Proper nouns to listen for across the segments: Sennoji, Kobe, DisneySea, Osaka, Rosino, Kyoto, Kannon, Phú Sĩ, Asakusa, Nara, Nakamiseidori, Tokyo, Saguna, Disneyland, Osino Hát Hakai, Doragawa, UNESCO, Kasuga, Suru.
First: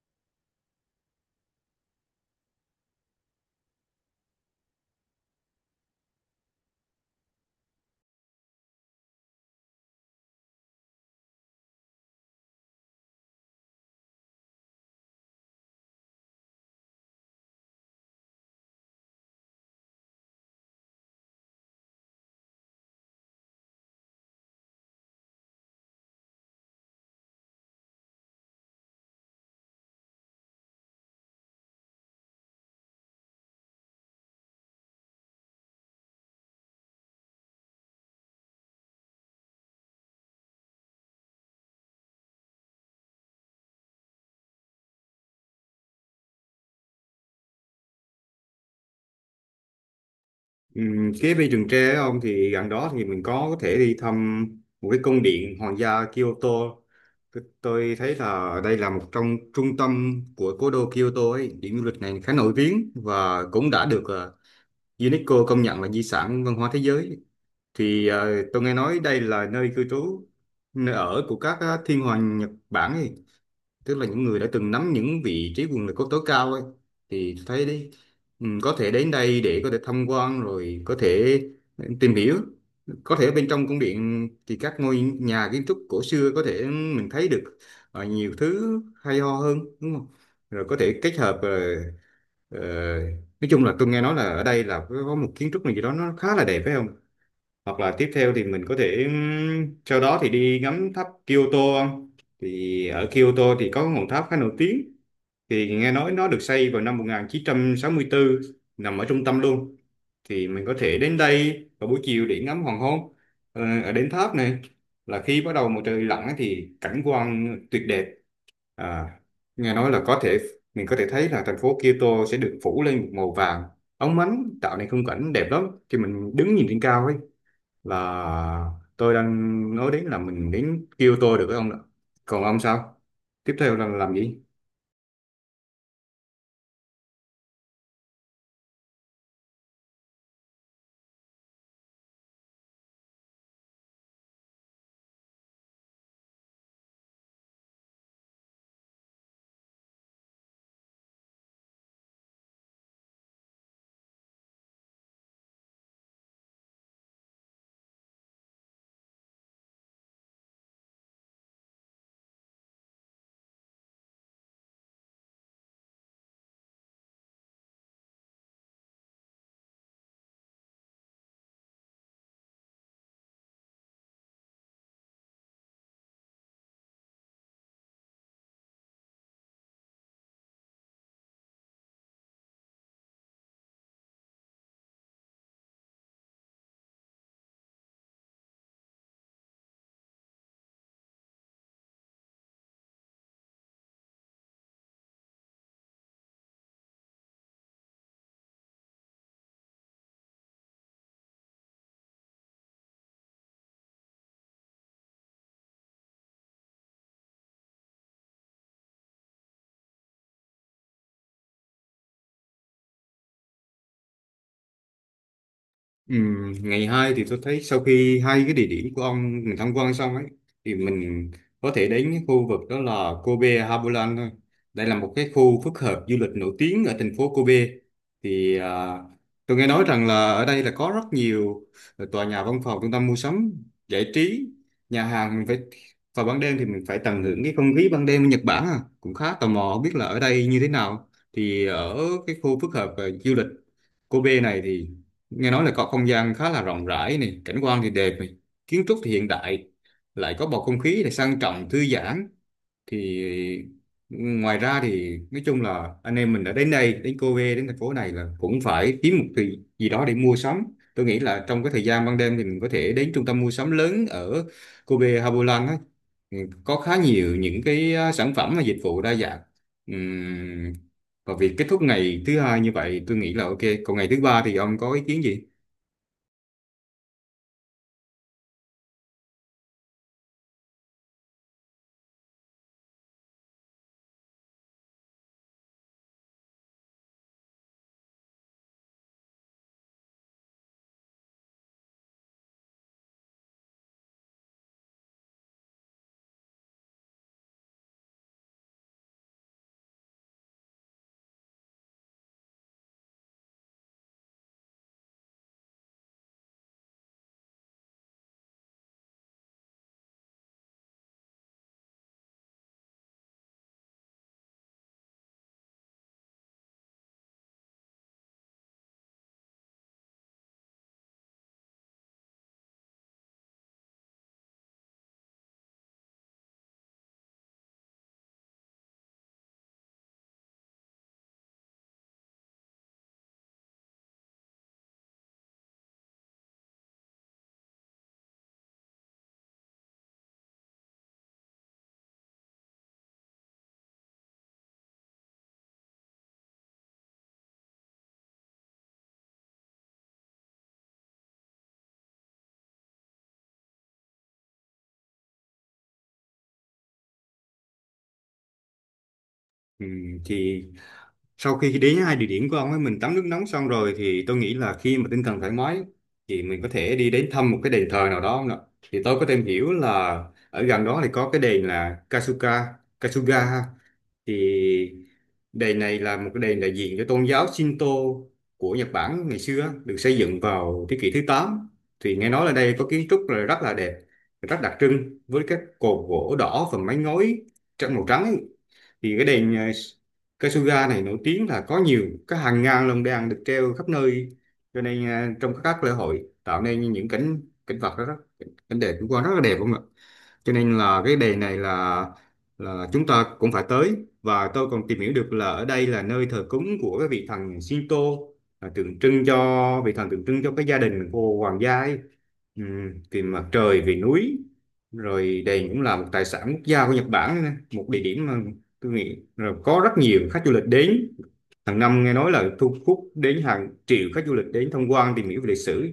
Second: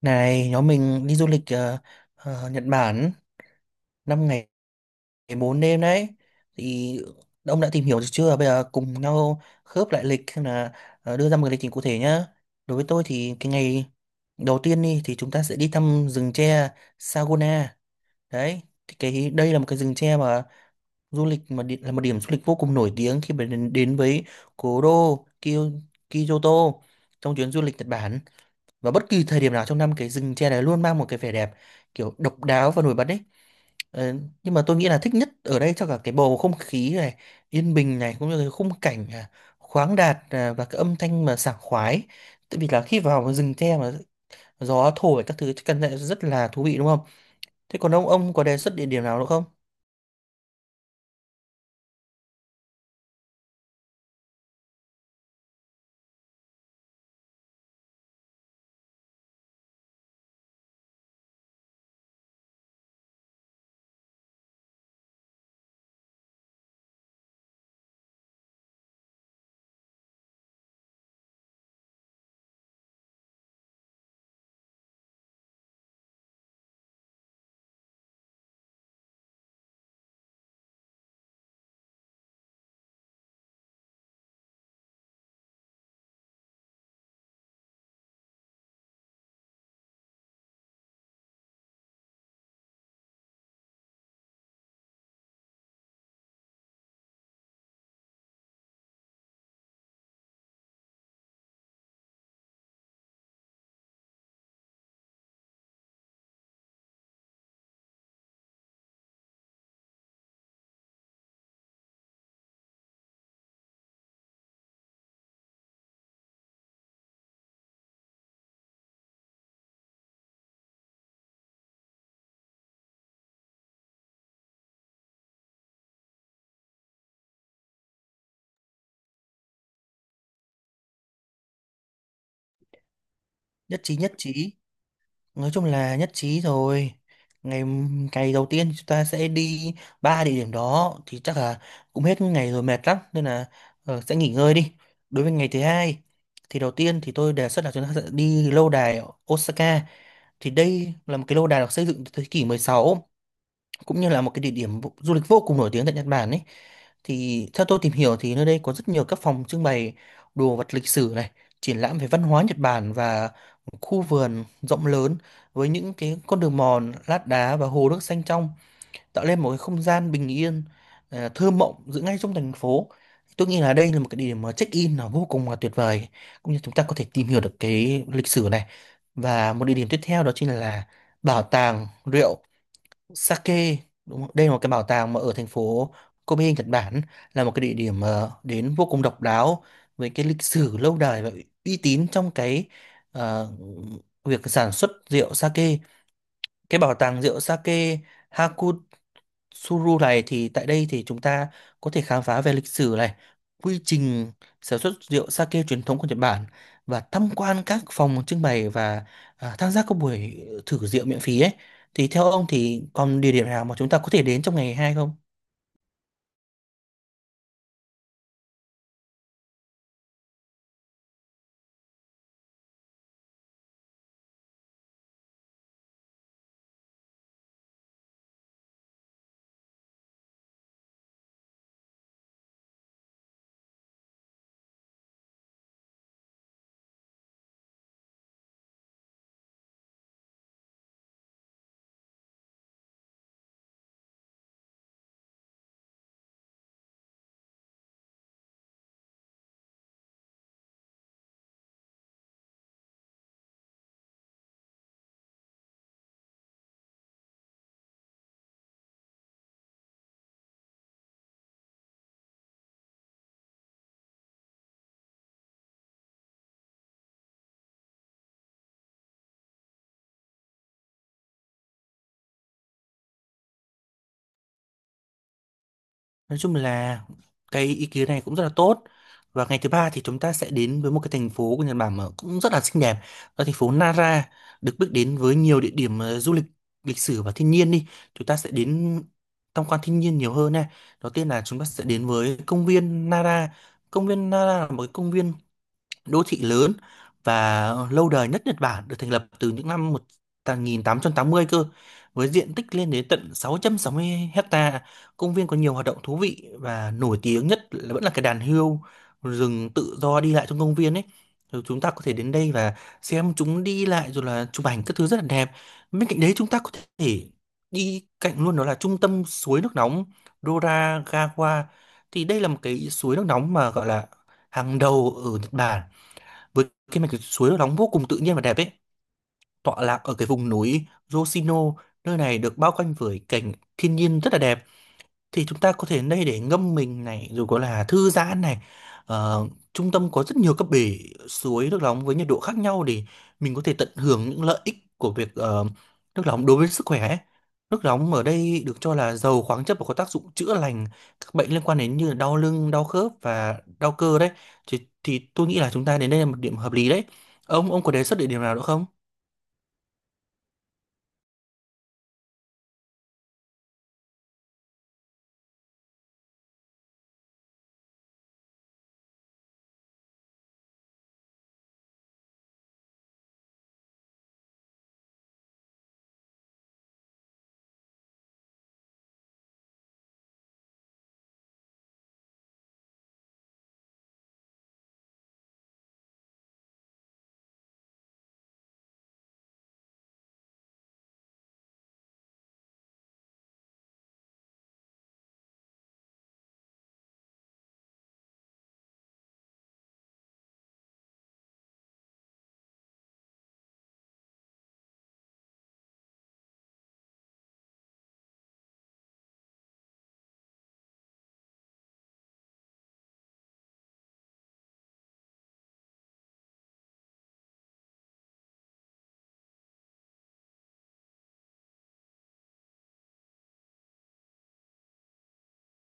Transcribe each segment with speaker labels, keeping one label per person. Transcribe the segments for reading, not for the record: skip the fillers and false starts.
Speaker 1: Này, nhóm mình đi du lịch Nhật Bản 5 ngày 4 đêm đấy. Thì ông đã tìm hiểu được chưa? Bây giờ cùng nhau khớp lại lịch xem là, đưa ra một cái lịch trình cụ thể nhá. Đối với tôi thì cái ngày đầu tiên đi thì chúng ta sẽ đi thăm rừng tre Saguna. Đấy, thì cái đây là một cái rừng tre mà du lịch mà đi, là một điểm du lịch vô cùng nổi tiếng khi mà đến với cố đô Kyoto trong chuyến du lịch Nhật Bản. Và bất kỳ thời điểm nào trong năm, cái rừng tre này luôn mang một cái vẻ đẹp kiểu độc đáo và nổi bật đấy. Ờ, nhưng mà tôi nghĩ là thích nhất ở đây cho cả cái bầu không khí này yên bình này, cũng như cái khung cảnh, à, khoáng đạt, à, và cái âm thanh mà sảng khoái, tại vì là khi vào cái rừng tre mà gió thổi các thứ chắc chắn là rất là thú vị đúng không? Thế còn ông có đề xuất địa điểm nào nữa không?
Speaker 2: Cái bê Rừng Tre ông thì gần đó thì mình có thể đi thăm một cái cung điện hoàng gia Kyoto. Tôi thấy là đây là một trong trung tâm của cố đô Kyoto ấy. Điểm du lịch này khá nổi tiếng và cũng đã được UNESCO công nhận là di sản văn hóa thế giới. Thì tôi nghe nói đây là nơi cư trú, nơi ở của các thiên hoàng Nhật Bản ấy, tức là những người đã từng nắm những vị trí quyền lực có tối cao ấy. Thì tôi thấy đấy, ừ, có thể đến đây để có thể tham quan rồi có thể tìm hiểu. Có thể bên trong cung điện thì các ngôi nhà kiến trúc cổ xưa có thể mình thấy được nhiều thứ hay ho hơn, đúng không? Rồi có thể kết hợp ờ, nói chung là tôi nghe nói là ở đây là có một kiến trúc này gì đó nó khá là đẹp, phải không? Hoặc là tiếp theo thì mình có thể, sau đó thì đi ngắm tháp Kyoto không? Thì ở Kyoto thì có ngọn tháp khá nổi tiếng, thì nghe nói nó được xây vào năm 1964, nằm ở trung tâm luôn. Thì mình có thể đến đây vào buổi chiều để ngắm hoàng hôn. Ở đến tháp này, là khi bắt đầu mặt trời lặn ấy thì cảnh quan tuyệt đẹp. À, nghe nói là có thể mình có thể thấy là thành phố Kyoto sẽ được phủ lên một màu vàng óng ánh, tạo nên khung cảnh đẹp lắm khi mình đứng nhìn trên cao ấy. Là tôi đang nói đến là mình đến kêu tôi được cái ông đó. Còn ông sao, tiếp theo
Speaker 1: Nhất
Speaker 2: là
Speaker 1: trí, nhất
Speaker 2: làm gì?
Speaker 1: trí! Nói chung là nhất trí rồi. Ngày ngày đầu tiên chúng ta sẽ đi ba địa điểm, đó thì chắc là cũng hết ngày rồi, mệt lắm nên là sẽ nghỉ ngơi đi. Đối với ngày thứ hai thì đầu tiên thì tôi đề xuất là chúng ta sẽ đi lâu đài ở Osaka. Thì đây là một cái lâu đài được xây dựng từ thế kỷ 16, cũng như là một cái địa điểm du lịch vô cùng nổi tiếng tại Nhật Bản ấy. Thì theo tôi tìm hiểu thì nơi đây có rất nhiều các phòng trưng bày đồ vật lịch sử này, triển lãm về văn hóa Nhật Bản, và một khu vườn rộng lớn với những cái con đường mòn lát đá và hồ nước xanh trong, tạo lên một cái không gian bình yên, à, thơ mộng giữa ngay trong thành phố. Tôi nghĩ là đây là một cái địa điểm mà check-in là vô cùng là tuyệt vời, cũng như chúng ta có thể tìm hiểu được cái lịch sử này. Và một địa điểm tiếp theo đó chính là bảo tàng rượu Sake, đúng không? Đây là một cái bảo tàng mà ở thành phố Kobe, Nhật Bản, là một cái địa điểm đến vô cùng độc đáo với cái lịch sử lâu đời và uy tín trong cái, ờ, việc sản xuất rượu sake. Cái bảo tàng rượu sake Suru này, thì tại đây thì chúng ta có thể khám phá về lịch sử này, quy trình sản xuất rượu sake truyền thống của Nhật Bản, và tham quan các phòng trưng bày, và, à, tham gia các buổi thử rượu miễn phí ấy. Thì theo ông thì còn địa điểm nào mà chúng ta có thể đến trong ngày hai không?
Speaker 2: Ngày 2 thì tôi thấy sau khi hai cái địa điểm của ông mình tham quan xong ấy thì mình có thể đến cái khu vực đó là Kobe Harbourland thôi. Đây là một cái khu phức hợp du lịch nổi tiếng ở thành phố Kobe. Thì à, tôi nghe nói rằng là ở đây là có rất nhiều tòa nhà văn phòng, trung tâm mua sắm, giải trí, nhà hàng. Mình phải vào ban đêm thì mình phải tận hưởng cái không khí ban đêm ở Nhật Bản à. Cũng khá tò mò không biết là ở đây như thế nào. Thì ở cái khu phức hợp à, du lịch Kobe này thì nghe nói là có không gian khá là rộng rãi này, cảnh quan thì đẹp này, kiến trúc thì hiện đại, lại có bầu không khí này sang trọng thư giãn. Thì ngoài ra thì nói chung là anh em mình đã đến đây, đến Cô Vê, đến thành phố này là cũng phải kiếm một thứ gì đó để mua sắm. Tôi nghĩ là trong cái thời gian ban đêm thì mình có thể đến trung tâm mua sắm lớn ở Cô Vê Hà á. Ừ, có khá nhiều những cái sản phẩm và dịch vụ đa dạng. Ừm, và việc kết thúc ngày thứ hai như vậy tôi nghĩ là ok. Còn ngày thứ ba thì ông có ý kiến gì?
Speaker 1: Nói chung là cái ý kiến này cũng rất là tốt. Và ngày thứ ba thì chúng ta sẽ đến với một cái thành phố của Nhật Bản mà cũng rất là xinh đẹp. Đó là thành phố Nara, được biết đến với nhiều địa điểm du lịch lịch sử và thiên nhiên đi. Chúng ta sẽ đến tham quan thiên nhiên nhiều hơn này. Đầu tiên là chúng ta sẽ đến với công viên Nara. Công viên Nara là một cái công viên đô thị lớn và lâu đời nhất Nhật Bản, được thành lập từ những năm một nghìn tám tám trăm tám mươi cơ, với diện tích lên đến tận sáu sáu trăm sáu mươi hecta. Công viên có nhiều hoạt động thú vị, và nổi tiếng nhất là vẫn là cái đàn hươu rừng tự do đi lại trong công viên ấy. Rồi chúng ta có thể đến đây và xem chúng đi lại rồi là chụp ảnh các thứ, rất là đẹp. Bên cạnh đấy, chúng ta có thể đi cạnh luôn, đó là trung tâm suối nước nóng Doragawa. Thì đây là một cái suối nước nóng mà gọi là hàng đầu ở Nhật Bản, với cái mạch suối nóng vô cùng tự nhiên và đẹp ấy, tọa lạc ở cái vùng núi Rosino. Nơi này được bao quanh với cảnh thiên nhiên rất là đẹp. Thì chúng ta có thể đây để ngâm mình này rồi có là thư giãn này. Ờ, Trung tâm có rất nhiều các bể suối nước nóng với nhiệt độ khác nhau, để mình có thể tận hưởng những lợi ích của việc, nước nóng đối với sức khỏe ấy. Nước nóng ở đây được cho là giàu khoáng chất và có tác dụng chữa lành các bệnh liên quan đến như là đau lưng, đau khớp và đau cơ đấy. Thì tôi nghĩ là chúng ta đến đây là một điểm hợp lý đấy. Ông có đề xuất địa điểm nào nữa không?
Speaker 2: Ừ, thì sau khi đến hai địa điểm của ông ấy mình tắm nước nóng xong rồi thì tôi nghĩ là khi mà tinh thần thoải mái thì mình có thể đi đến thăm một cái đền thờ nào đó không ạ? Thì tôi có tìm hiểu là ở gần đó thì có cái đền là Kasuga, Kasuga ha. Thì đền này là một cái đền đại diện cho tôn giáo Shinto của Nhật Bản ngày xưa, được xây dựng vào thế kỷ thứ tám. Thì nghe nói là đây có kiến trúc là rất là đẹp, rất đặc trưng với các cột gỗ đỏ và mái ngói trắng màu trắng ấy. Thì cái đền Cây Suga này nổi tiếng là có nhiều cái hàng ngàn lồng đèn được treo khắp nơi, cho nên à, trong các lễ hội tạo nên những cảnh cảnh vật đó, rất cảnh đẹp cũng qua rất là đẹp không ạ. Cho nên là cái đề này là chúng ta cũng phải tới. Và tôi còn tìm hiểu được là ở đây là nơi thờ cúng của cái vị thần Shinto, là tượng trưng cho vị thần tượng trưng cho cái gia đình của hoàng gia ấy. Vì mặt trời vì núi, rồi đền cũng là một tài sản quốc gia của Nhật Bản nữa nè. Một địa điểm mà tôi nghĩ rồi có rất nhiều khách du lịch đến hàng năm, nghe nói là thu hút đến hàng triệu khách du lịch đến tham quan tìm hiểu về lịch sử.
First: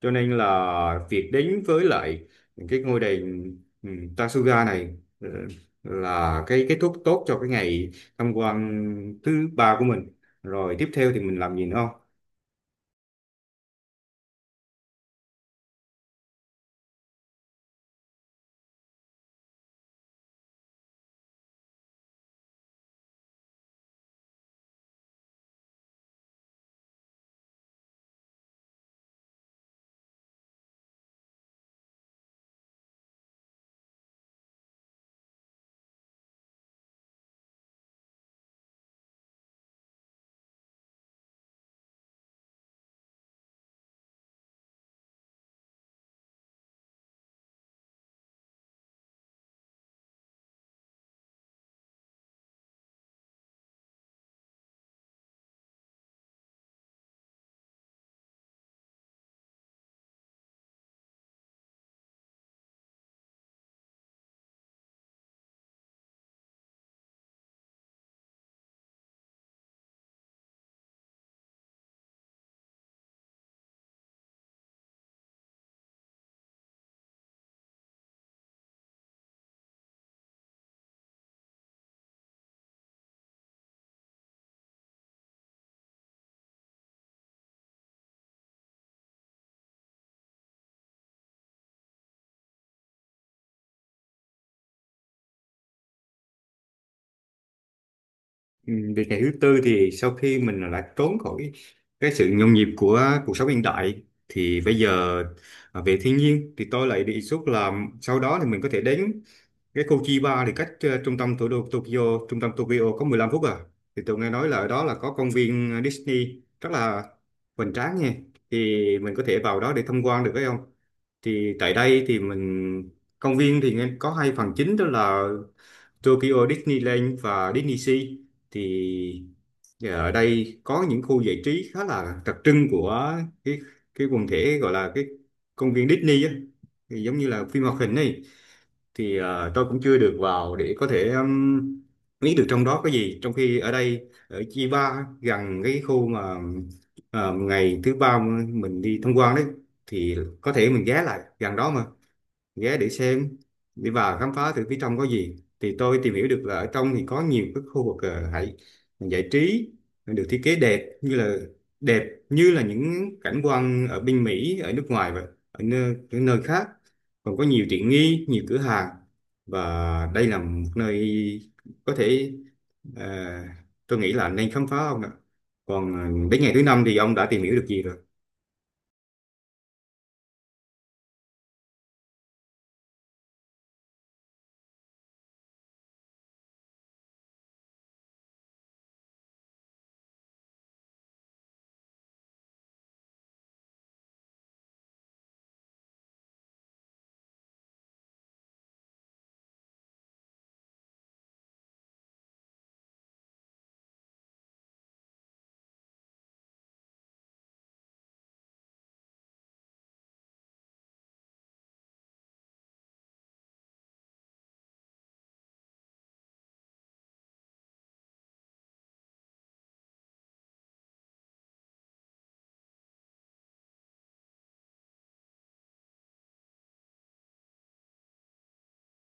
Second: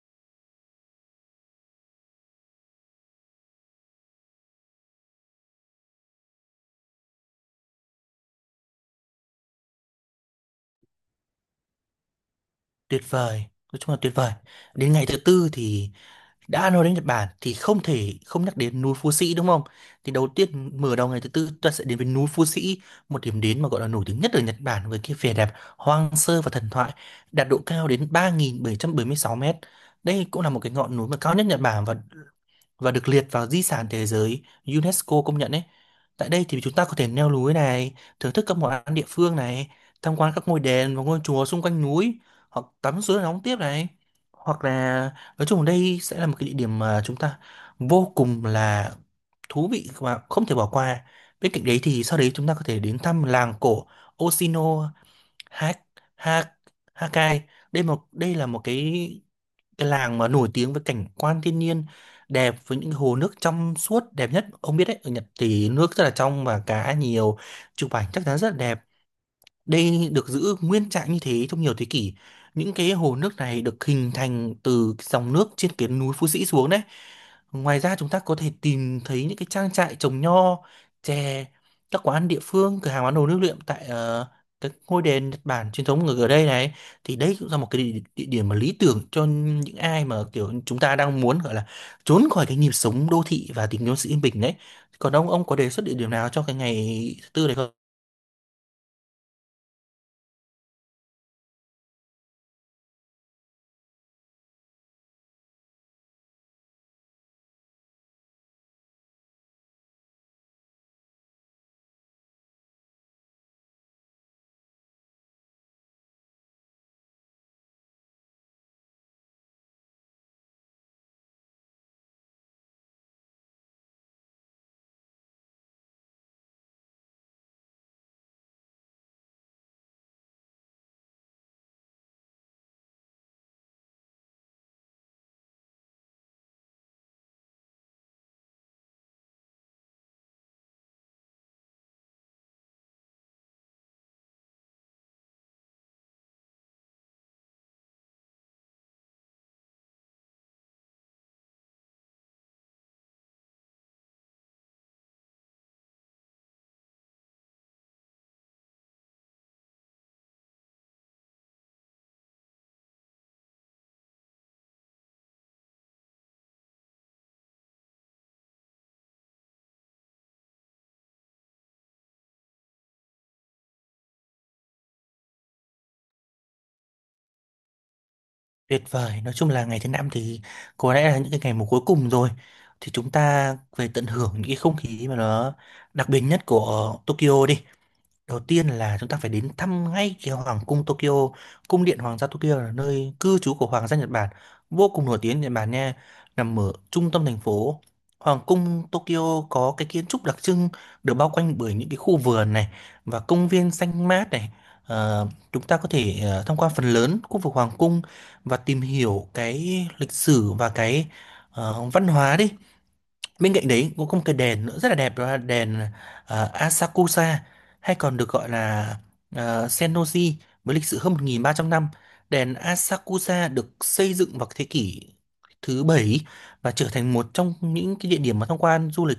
Speaker 2: Cho nên là việc đến với lại cái ngôi đền, ừ, Tasuga này, ừ, là cái kết thúc tốt cho cái ngày tham quan thứ ba của mình. Rồi tiếp theo thì mình làm gì nữa không?
Speaker 1: Tuyệt vời, nói chung là tuyệt vời. Đến ngày thứ tư thì, đã nói đến Nhật Bản thì không thể không nhắc đến núi Phú Sĩ đúng không? Thì đầu tiên, mở đầu ngày thứ tư ta sẽ đến với núi Phú Sĩ, một điểm đến mà gọi là nổi tiếng nhất ở Nhật Bản với cái vẻ đẹp hoang sơ và thần thoại, đạt độ cao đến 3.776 mét. Đây cũng là một cái ngọn núi mà cao nhất Nhật Bản, và được liệt vào di sản thế giới UNESCO công nhận ấy. Tại đây thì chúng ta có thể leo núi này, thưởng thức các món ăn địa phương này, tham quan các ngôi đền và ngôi chùa xung quanh núi, hoặc tắm suối nóng tiếp này. Hoặc là nói chung đây sẽ là một cái địa điểm mà chúng ta vô cùng là thú vị và không thể bỏ qua. Bên cạnh đấy thì sau đấy chúng ta có thể đến thăm làng cổ Osino Hát Hát Hakai. Đây là một cái làng mà nổi tiếng với cảnh quan thiên nhiên đẹp, với những hồ nước trong suốt đẹp nhất, ông biết đấy, ở Nhật thì nước rất là trong và cá nhiều, chụp ảnh chắc chắn rất là đẹp. Đây được giữ nguyên trạng như thế trong nhiều thế kỷ. Những cái hồ nước này được hình thành từ dòng nước trên cái núi Phú Sĩ xuống đấy. Ngoài ra chúng ta có thể tìm thấy những cái trang trại trồng nho, chè, các quán địa phương, cửa hàng bán đồ lưu niệm tại, các ngôi đền Nhật Bản truyền thống ở ở đây này. Thì đây cũng là một cái địa điểm mà lý tưởng cho những ai mà kiểu chúng ta đang muốn gọi là trốn khỏi cái nhịp sống đô thị và tìm kiếm sự yên bình đấy. Còn ông có đề xuất địa điểm nào cho cái ngày thứ tư này không?
Speaker 2: Ừ, việc ngày thứ tư thì sau khi mình đã trốn khỏi cái sự nhộn nhịp của cuộc sống hiện đại thì bây giờ à, về thiên nhiên thì tôi lại đề xuất là sau đó thì mình có thể đến cái khu Chiba, thì cách trung tâm thủ đô Tokyo, trung tâm Tokyo có 15 phút à. Thì tôi nghe nói là ở đó là có công viên Disney rất là hoành tráng nha. Thì mình có thể vào đó để tham quan được phải không? Thì tại đây thì mình, công viên thì nghe có hai phần chính đó là Tokyo Disneyland và DisneySea. Thì ở đây có những khu giải trí khá là đặc trưng của cái cái quần thể gọi là cái công viên Disney á. Thì giống như là phim hoạt hình này. Thì tôi cũng chưa được vào để có thể biết được trong đó có gì, trong khi ở đây ở Chiba gần cái khu mà ngày thứ ba mình đi tham quan đấy. Thì có thể mình ghé lại gần đó mà ghé để xem, đi vào khám phá thử phía trong có gì. Thì tôi tìm hiểu được là ở trong thì có nhiều cái khu vực hãy giải trí, được thiết kế đẹp như là những cảnh quan ở bên Mỹ, ở nước ngoài và ở nơi khác. Còn có nhiều tiện nghi, nhiều cửa hàng, và đây là một nơi có thể, ờ, tôi nghĩ là nên khám phá ông ạ. Còn ờ, đến ngày thứ năm thì ông đã tìm hiểu được gì rồi?
Speaker 1: Tuyệt vời, nói chung là ngày thứ năm thì có lẽ là những cái ngày mà cuối cùng rồi. Thì chúng ta về tận hưởng những cái không khí mà nó đặc biệt nhất của Tokyo đi. Đầu tiên là chúng ta phải đến thăm ngay cái Hoàng cung Tokyo. Cung điện Hoàng gia Tokyo là nơi cư trú của Hoàng gia Nhật Bản, vô cùng nổi tiếng Nhật Bản nha, nằm ở trung tâm thành phố. Hoàng cung Tokyo có cái kiến trúc đặc trưng, được bao quanh bởi những cái khu vườn này và công viên xanh mát này. Ờ, Chúng ta có thể, tham quan phần lớn khu vực Hoàng cung và tìm hiểu cái lịch sử và cái, văn hóa đi. Bên cạnh đấy cũng có một cái đền nữa rất là đẹp, đó là đền, Asakusa, hay còn được gọi là, Sennoji, với lịch sử hơn 1.300 năm. Đền Asakusa được xây dựng vào thế kỷ thứ bảy, và trở thành một trong những cái địa điểm mà tham quan du lịch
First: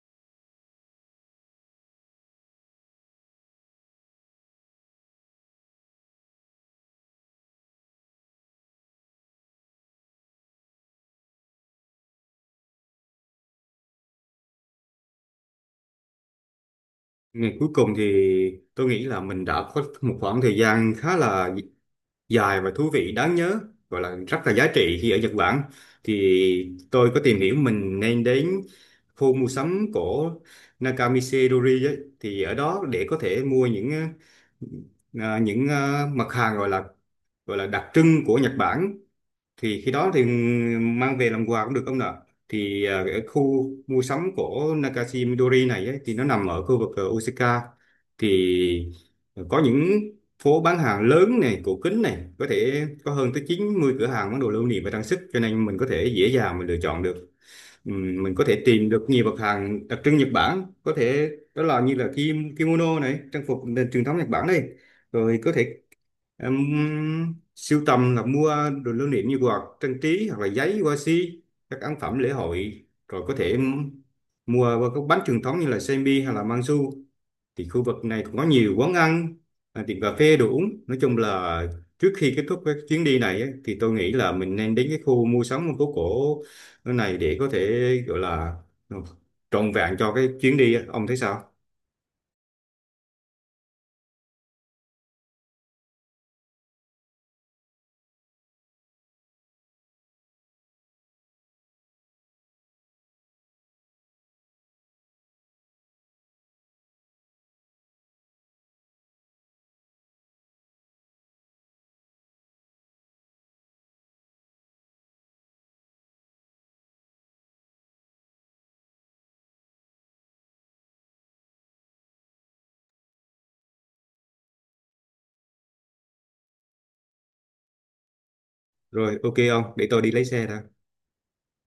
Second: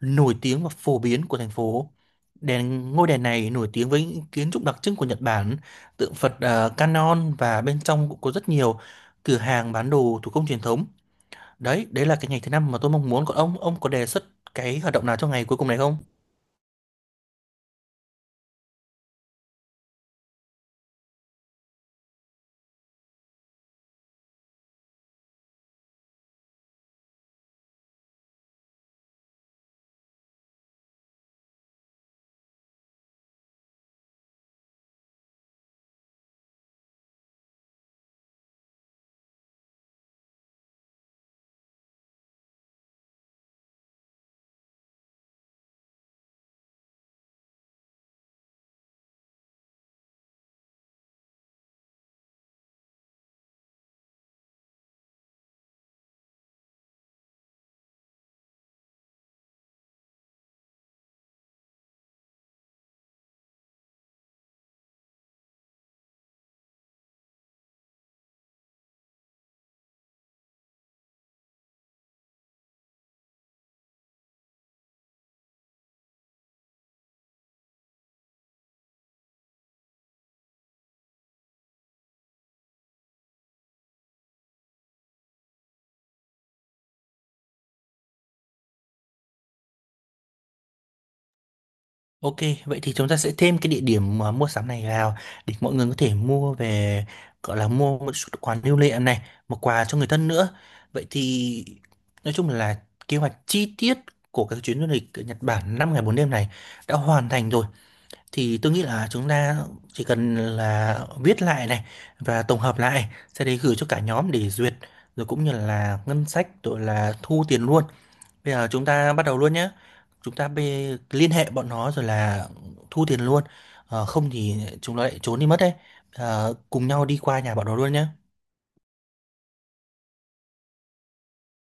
Speaker 1: nổi tiếng và phổ biến của thành phố. Ngôi đền này nổi tiếng với những kiến trúc đặc trưng của Nhật Bản, tượng Phật Kannon, và bên trong cũng có rất nhiều cửa hàng bán đồ thủ công truyền thống. Đấy, đấy là cái ngày thứ năm mà tôi mong muốn. Còn ông có đề xuất cái hoạt động nào cho ngày cuối cùng này không?
Speaker 2: Ngày cuối cùng thì tôi nghĩ là mình đã có một khoảng thời gian khá là dài và thú vị đáng nhớ, gọi là rất là giá trị khi ở Nhật Bản. Thì tôi có tìm hiểu mình nên đến khu mua sắm của Nakamiseidori ấy, thì ở đó để có thể mua những mặt hàng gọi là đặc trưng của Nhật Bản. Thì khi đó thì mang về làm quà cũng được ông nè. Thì à, ở khu mua sắm của Nakashi Midori này ấy, thì nó nằm ở khu vực Osaka. Thì có những phố bán hàng lớn này cổ kính này, có thể có hơn tới 90 cửa hàng bán đồ lưu niệm và trang sức, cho nên mình có thể dễ dàng mình lựa chọn được. Mình có thể tìm được nhiều mặt hàng đặc trưng Nhật Bản, có thể đó là như là kim- kimono này, trang phục nền truyền thống Nhật Bản đây. Rồi có thể em sưu tầm là mua đồ lưu niệm như quạt trang trí hoặc là giấy hoa si, các ấn phẩm lễ hội. Rồi có thể em mua qua các bánh truyền thống như là semi hay là mangsu. Thì khu vực này cũng có nhiều quán ăn, à, tiệm cà phê đồ uống. Nói chung là trước khi kết thúc cái chuyến đi này ấy, thì tôi nghĩ là mình nên đến cái khu mua sắm phố cổ này để có thể gọi là trọn vẹn cho cái chuyến đi á. Ông thấy sao?
Speaker 1: Ok, vậy thì chúng ta sẽ thêm cái địa điểm mà mua sắm này vào, để mọi người có thể mua về, gọi là mua một chút quà lưu niệm này, một quà cho người thân nữa. Vậy thì nói chung là kế hoạch chi tiết của các chuyến du lịch ở Nhật Bản 5 ngày 4 đêm này đã hoàn thành rồi. Thì tôi nghĩ là chúng ta chỉ cần là viết lại này và tổng hợp lại, sau đấy gửi cho cả nhóm để duyệt, rồi cũng như là ngân sách rồi là thu tiền luôn. Bây giờ chúng ta bắt đầu luôn nhé. Chúng ta liên hệ bọn nó rồi là thu tiền luôn. Không thì chúng nó lại trốn đi mất đấy. Cùng nhau đi qua nhà bọn nó luôn nhé.
Speaker 2: Rồi ok ông, để tôi đi lấy xe đã.